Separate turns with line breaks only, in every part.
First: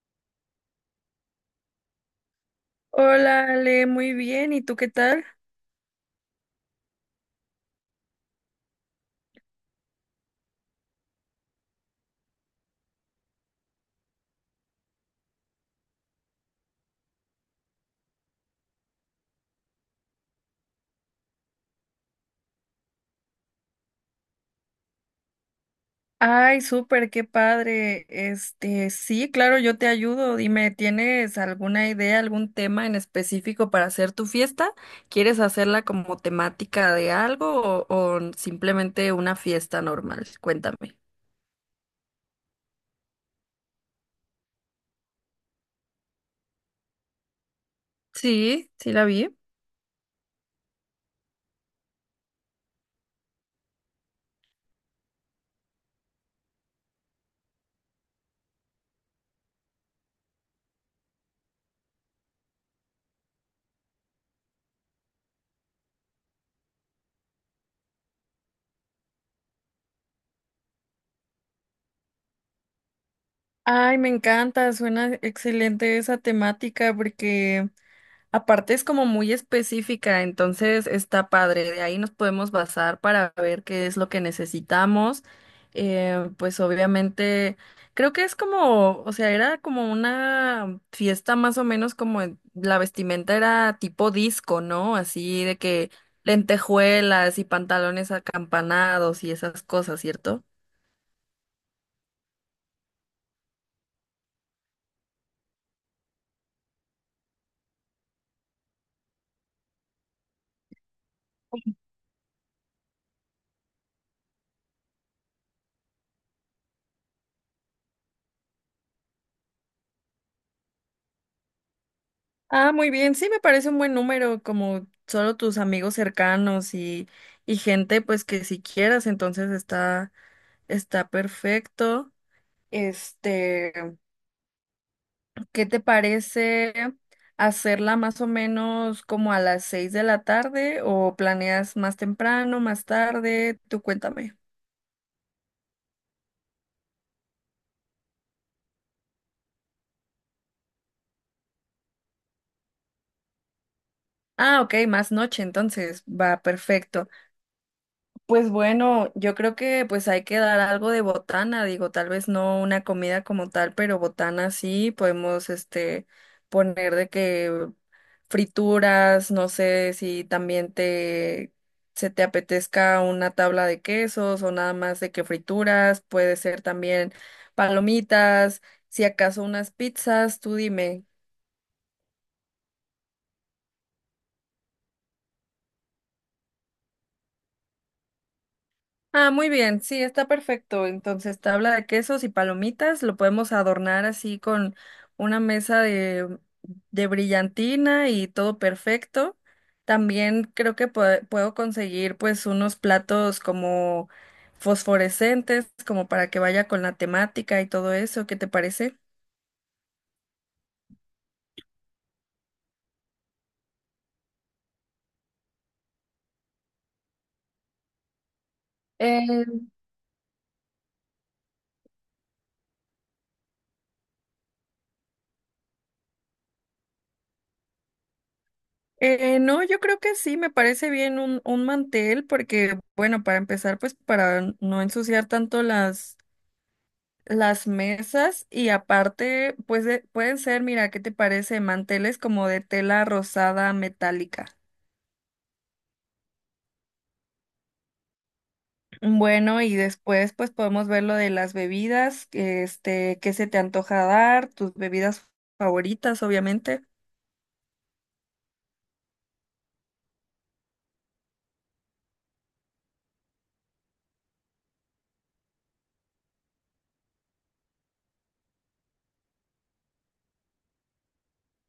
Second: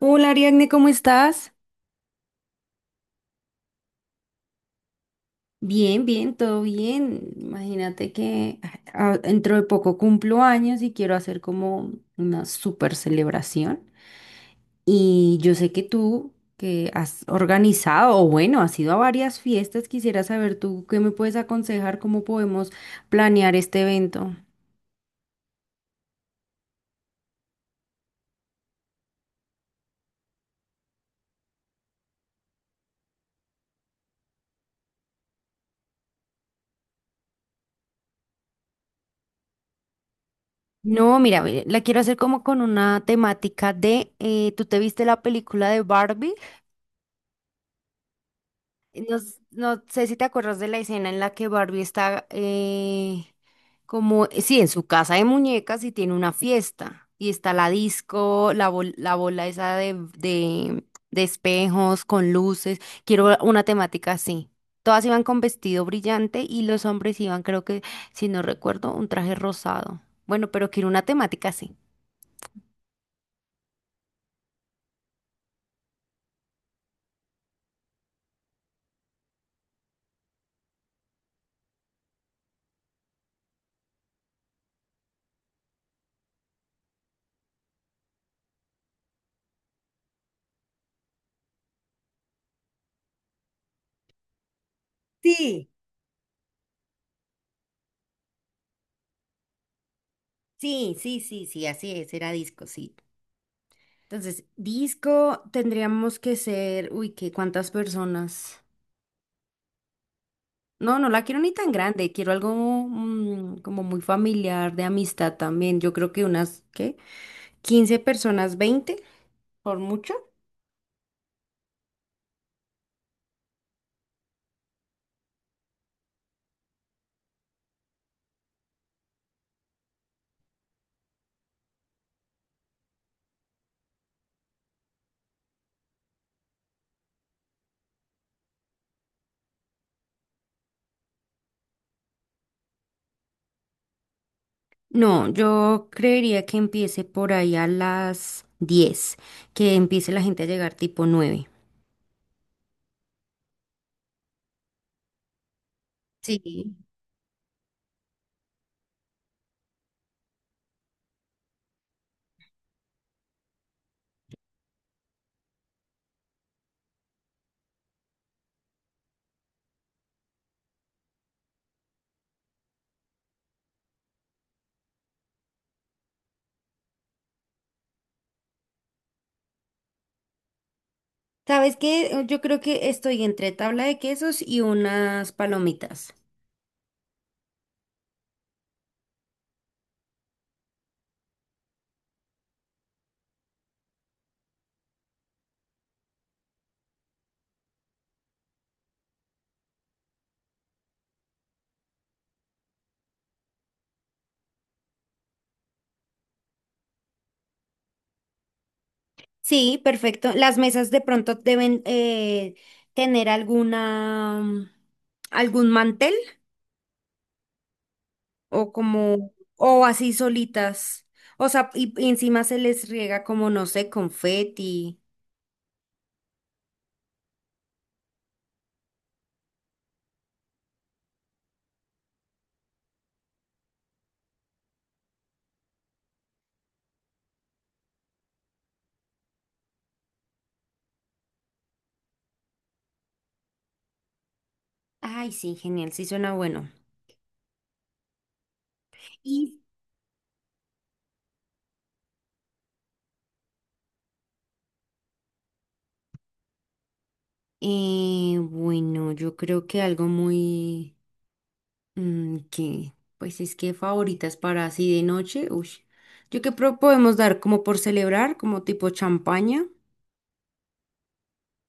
Hola Ariadne, ¿cómo estás?
Hola, Ale, muy bien. ¿Y tú qué tal?
Bien, bien, todo bien. Imagínate que dentro de poco cumplo años y quiero hacer como una super celebración. Y yo sé que tú, que has organizado, o bueno, has ido a varias fiestas, quisiera saber tú qué me puedes aconsejar, cómo podemos planear este evento.
Ay, súper, qué padre. Este, sí, claro, yo te ayudo. Dime, ¿tienes alguna idea, algún tema en específico para hacer tu fiesta? ¿Quieres hacerla como temática de algo o simplemente una fiesta normal? Cuéntame.
No, mira, ve, la quiero hacer como con una temática de, ¿tú te viste la película de Barbie?
Sí, sí la
No,
vi.
no sé si te acuerdas de la escena en la que Barbie está como, sí, en su casa de muñecas y tiene una fiesta. Y está la disco, la, la bola esa de espejos con luces. Quiero una temática así. Todas iban con vestido brillante y los hombres iban, creo que, si no recuerdo, un traje rosado. Bueno, pero quiero una temática así.
Ay, me encanta, suena excelente esa temática porque aparte es como muy específica, entonces está padre. De ahí nos podemos basar para ver qué es lo que necesitamos. Pues obviamente, creo que es como, o sea, era como una fiesta más o menos como la vestimenta era tipo disco, ¿no? Así de
Sí,
que lentejuelas y pantalones acampanados y esas cosas, ¿cierto?
sí, sí, sí, sí, así es, era disco, sí. Entonces, disco tendríamos que ser, uy, ¿qué? ¿Cuántas personas? No, no la quiero ni tan grande, quiero algo como muy familiar, de amistad también. Yo creo que unas, ¿qué? 15 personas, 20 por mucho.
Ah, muy bien, sí me parece un buen número, como solo tus amigos cercanos y gente pues que si quieras, entonces está, está perfecto. Este, ¿qué te parece hacerla más o menos como a las 6 de la tarde o planeas más temprano, más tarde? Tú cuéntame.
No, yo creería que empiece por ahí a las 10, que empiece la gente a llegar tipo 9.
Ah, ok, más noche, entonces va
Sí.
perfecto. Pues bueno, yo creo que pues hay que dar algo de botana, digo, tal vez no una comida como tal, pero botana sí, podemos este poner de que frituras, no sé si también te se te apetezca una tabla de quesos o nada más de que frituras, puede ser también palomitas, si acaso unas pizzas, tú dime.
¿Sabes qué? Yo creo que estoy entre tabla de quesos y unas palomitas.
Ah, muy bien, sí, está perfecto. Entonces, tabla de quesos y palomitas, lo podemos adornar así con una mesa de brillantina y todo perfecto. También creo que puedo conseguir pues unos platos como fosforescentes, como para que vaya con la temática y todo eso. ¿Qué te parece?
Sí, perfecto. Las mesas de pronto deben tener alguna, algún mantel o como,
Eh,
o así solitas. O sea, y encima se les riega como, no sé, confeti.
No, yo creo que sí, me parece bien un mantel porque, bueno, para empezar, pues para no ensuciar tanto las mesas y aparte, pues pueden ser, mira, ¿qué te parece? Manteles como de tela rosada metálica.
Ay, sí, genial, sí suena bueno. Y
Bueno, y después pues podemos ver lo de las bebidas, este, qué se te antoja dar, tus bebidas favoritas, obviamente.
bueno, yo creo que algo muy, que, pues es que favoritas para así de noche, uy. Yo creo que podemos dar como por celebrar, como tipo champaña.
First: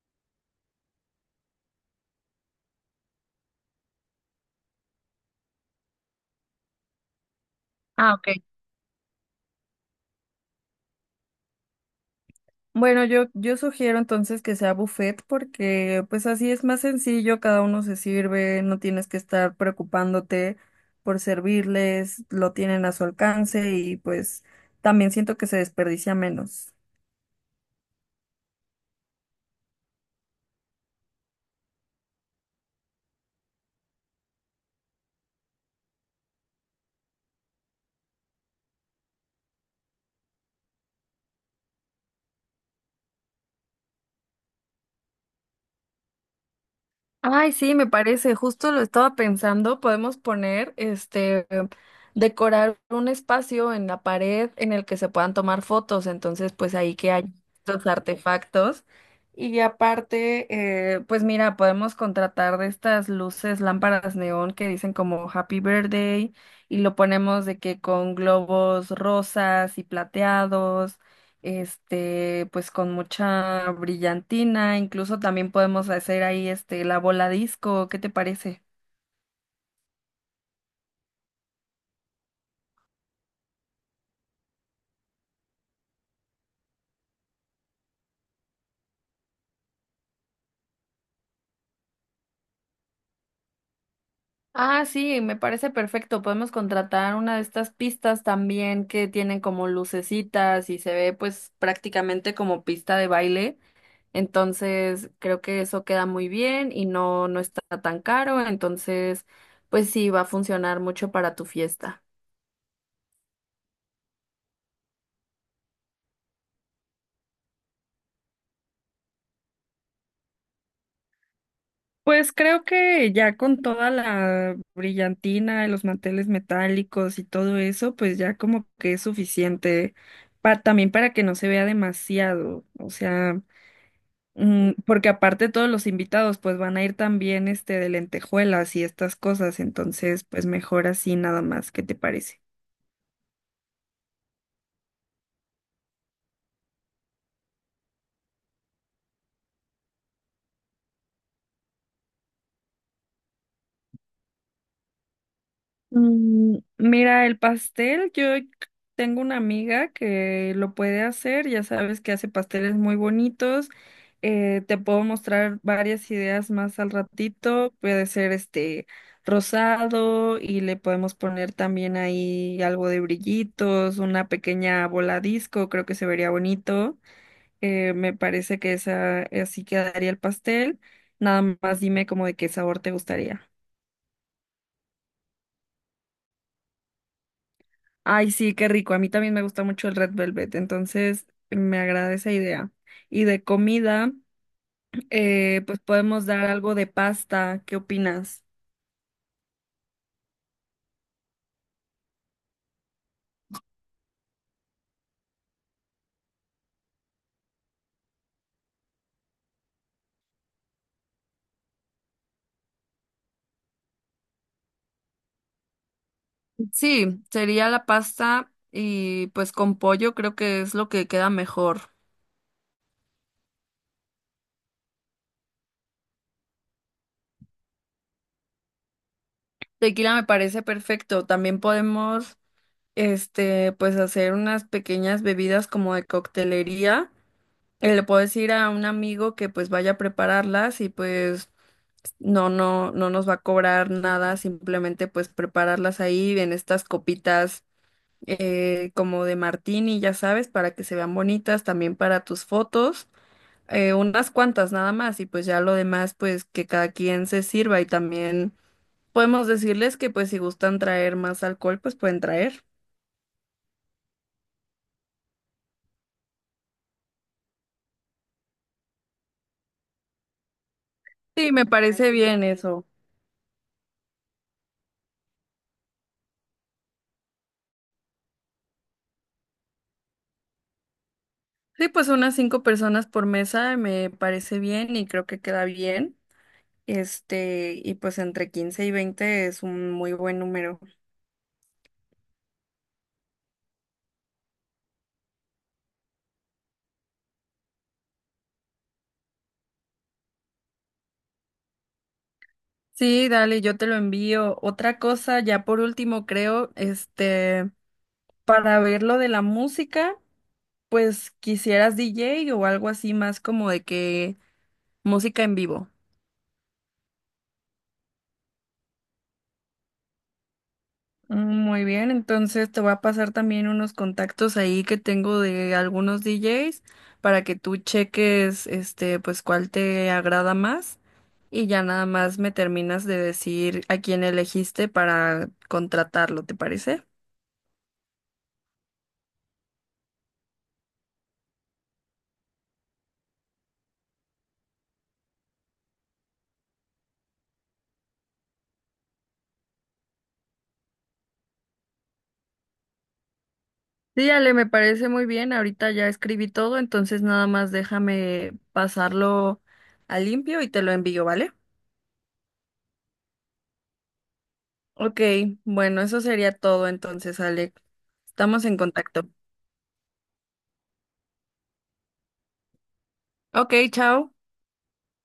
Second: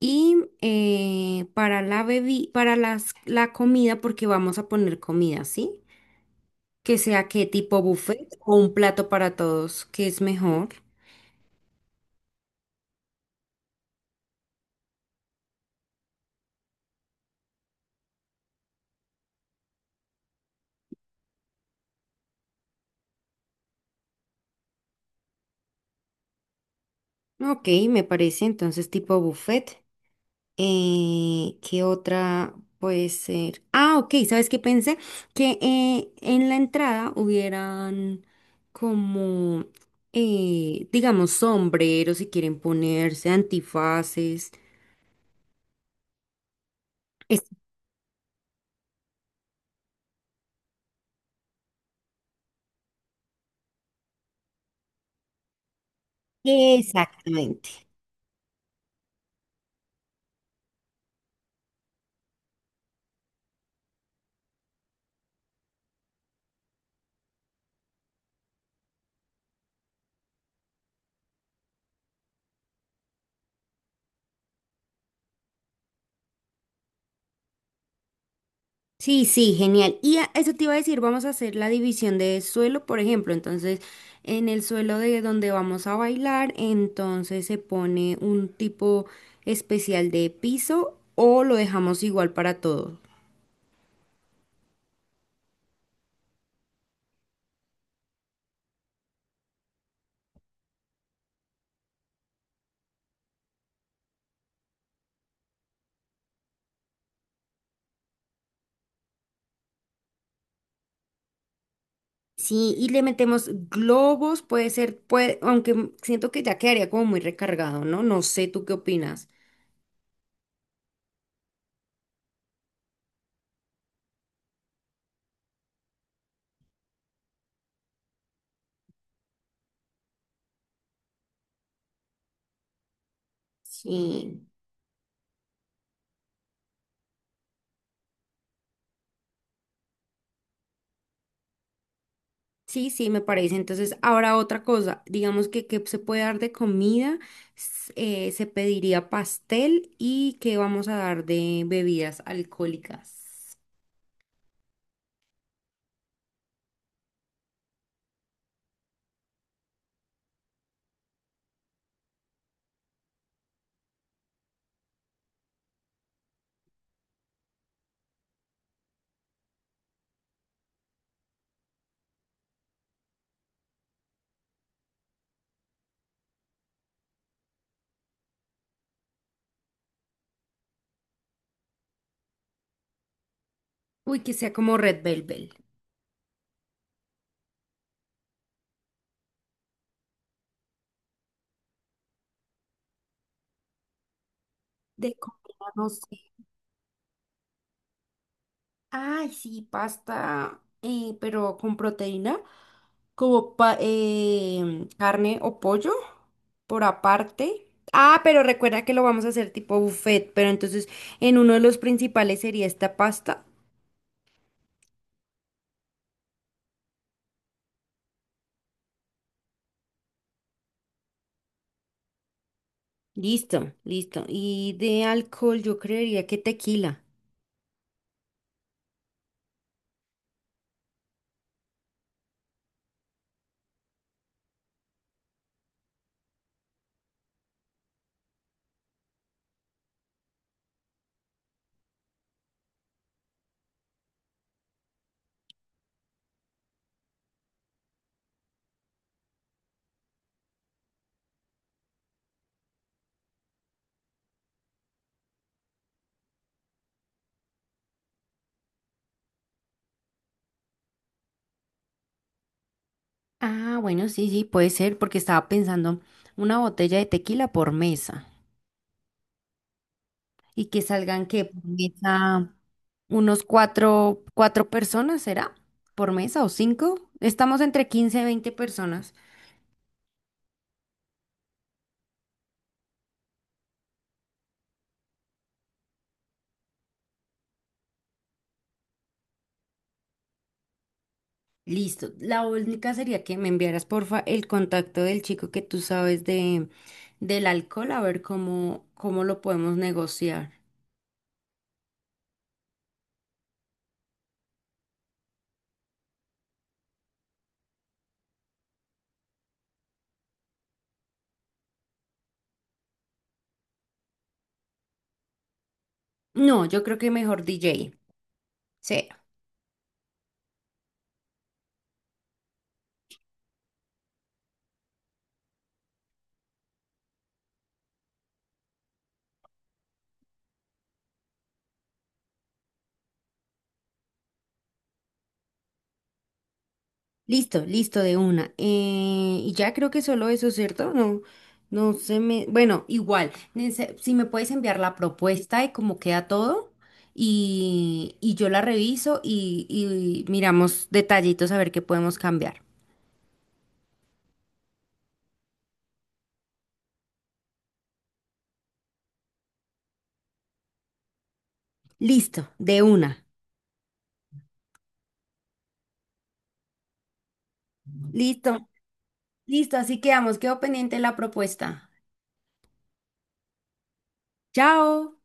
Y para la para las, la comida, porque vamos a poner comida, ¿sí? Que sea qué tipo
Ah,
buffet
ok.
o un plato para todos, que es mejor.
Bueno, yo sugiero entonces que sea buffet porque pues así es más sencillo, cada uno se sirve, no tienes que estar preocupándote por servirles, lo tienen a su alcance y pues también siento que se desperdicia menos.
Ok, me parece entonces tipo buffet. ¿Qué otra puede ser? Ah, ok, ¿sabes qué pensé? Que en la entrada hubieran como, digamos, sombreros si quieren ponerse, antifaces. Es-
Ay, sí, me parece, justo lo estaba pensando, podemos poner, este, decorar un espacio en la pared en el que se puedan tomar fotos, entonces pues ahí que hay
Exactamente.
estos artefactos. Y aparte, pues mira, podemos contratar de estas luces, lámparas neón que dicen como Happy Birthday y lo ponemos de que con globos rosas y plateados este, pues con mucha brillantina, incluso también podemos hacer ahí este la bola disco, ¿qué te parece?
Sí, sí, genial. Y eso te iba a decir, vamos a hacer la división de suelo, por ejemplo. Entonces, en el suelo de donde vamos a bailar, entonces se pone un tipo especial de piso o lo dejamos igual para todos.
Ah, sí, me parece perfecto. Podemos contratar una de estas pistas también que tienen como lucecitas y se ve pues prácticamente como pista de baile. Entonces, creo que eso queda muy bien y no, no está tan caro. Entonces, pues sí, va a funcionar mucho para tu fiesta.
Sí, y le metemos globos, puede ser, puede, aunque siento que ya quedaría como muy recargado, ¿no? No sé, ¿tú qué opinas?
Pues creo que ya con toda la brillantina, y los manteles metálicos y todo eso, pues ya como que es suficiente también para que no se vea demasiado, o sea,
Sí.
porque aparte todos los invitados pues van a ir también este de lentejuelas y estas cosas, entonces pues mejor así nada más, ¿qué te parece?
Sí, sí, me parece. Entonces, ahora otra cosa, digamos que se puede dar de comida, se pediría pastel y que vamos a dar de bebidas alcohólicas.
Mira, el pastel, yo tengo una amiga que lo puede hacer, ya sabes que hace pasteles muy bonitos. Te puedo mostrar varias ideas más al ratito. Puede ser este rosado y le podemos poner también ahí algo de brillitos, una pequeña bola disco, creo que se vería bonito. Me parece que esa así quedaría el pastel. Nada más dime como de qué sabor te gustaría.
Uy, que sea como Red Velvet.
Ay, sí, qué rico. A mí también me gusta mucho el Red Velvet, entonces me agrada esa idea. Y de comida,
De comida,
pues
no sé.
podemos dar algo de pasta. ¿Qué opinas?
Ay, sí, pasta, pero con proteína, como carne o pollo por aparte. Ah, pero recuerda que lo vamos a hacer tipo buffet, pero entonces en uno de los principales sería esta pasta.
Sí, sería la pasta y pues con pollo creo que es lo que queda mejor.
Listo, listo. Y de alcohol yo creería que tequila.
Tequila me parece perfecto. También podemos, este, pues hacer unas pequeñas bebidas como de coctelería. Le puedo decir a un amigo que pues vaya a prepararlas y pues no, no, no nos va a cobrar nada, simplemente pues prepararlas ahí en estas copitas como de martini, ya sabes, para que se vean bonitas, también para tus fotos, unas cuantas nada más y pues ya lo demás pues que cada quien se sirva y también podemos decirles que pues si gustan traer más alcohol pues pueden traer.
Ah, bueno, sí, sí, puede ser, porque estaba pensando una botella de tequila por mesa. Y que salgan que
Sí,
por
me parece bien
mesa,
eso.
unos cuatro personas, ¿será? ¿Por mesa o 5? Estamos entre 15 y 20 personas.
Sí, pues unas cinco personas por mesa me parece bien y creo que queda bien. Este, y pues entre 15 y 20 es un muy buen número.
Listo. La única sería que me enviaras porfa el contacto del chico que tú sabes de del alcohol, a ver cómo lo podemos negociar.
Sí, dale, yo te lo envío. Otra cosa, ya por último, creo, este, para ver lo de la música, pues quisieras DJ o algo así más como de que música en vivo.
No, yo creo que mejor DJ. Sí.
Muy bien, entonces te voy a pasar también unos contactos ahí que tengo de algunos DJs para que tú cheques este pues cuál te agrada más y ya nada más me terminas de decir a quién elegiste para contratarlo, ¿te parece?
Listo, listo de una. Y ya creo que solo eso, ¿cierto? No, no se me. Bueno, igual, si me puedes enviar la propuesta de cómo queda todo y yo la reviso y miramos detallitos a ver qué podemos cambiar.
Sí, Ale, me parece muy bien. Ahorita ya escribí todo, entonces nada más déjame pasarlo a limpio y te lo envío, ¿vale?
Listo, de una.
Ok, bueno, eso sería todo entonces, Ale. Estamos
Listo,
en contacto.
listo, así quedamos. Quedo pendiente de la propuesta.
Ok, chao.
Chao.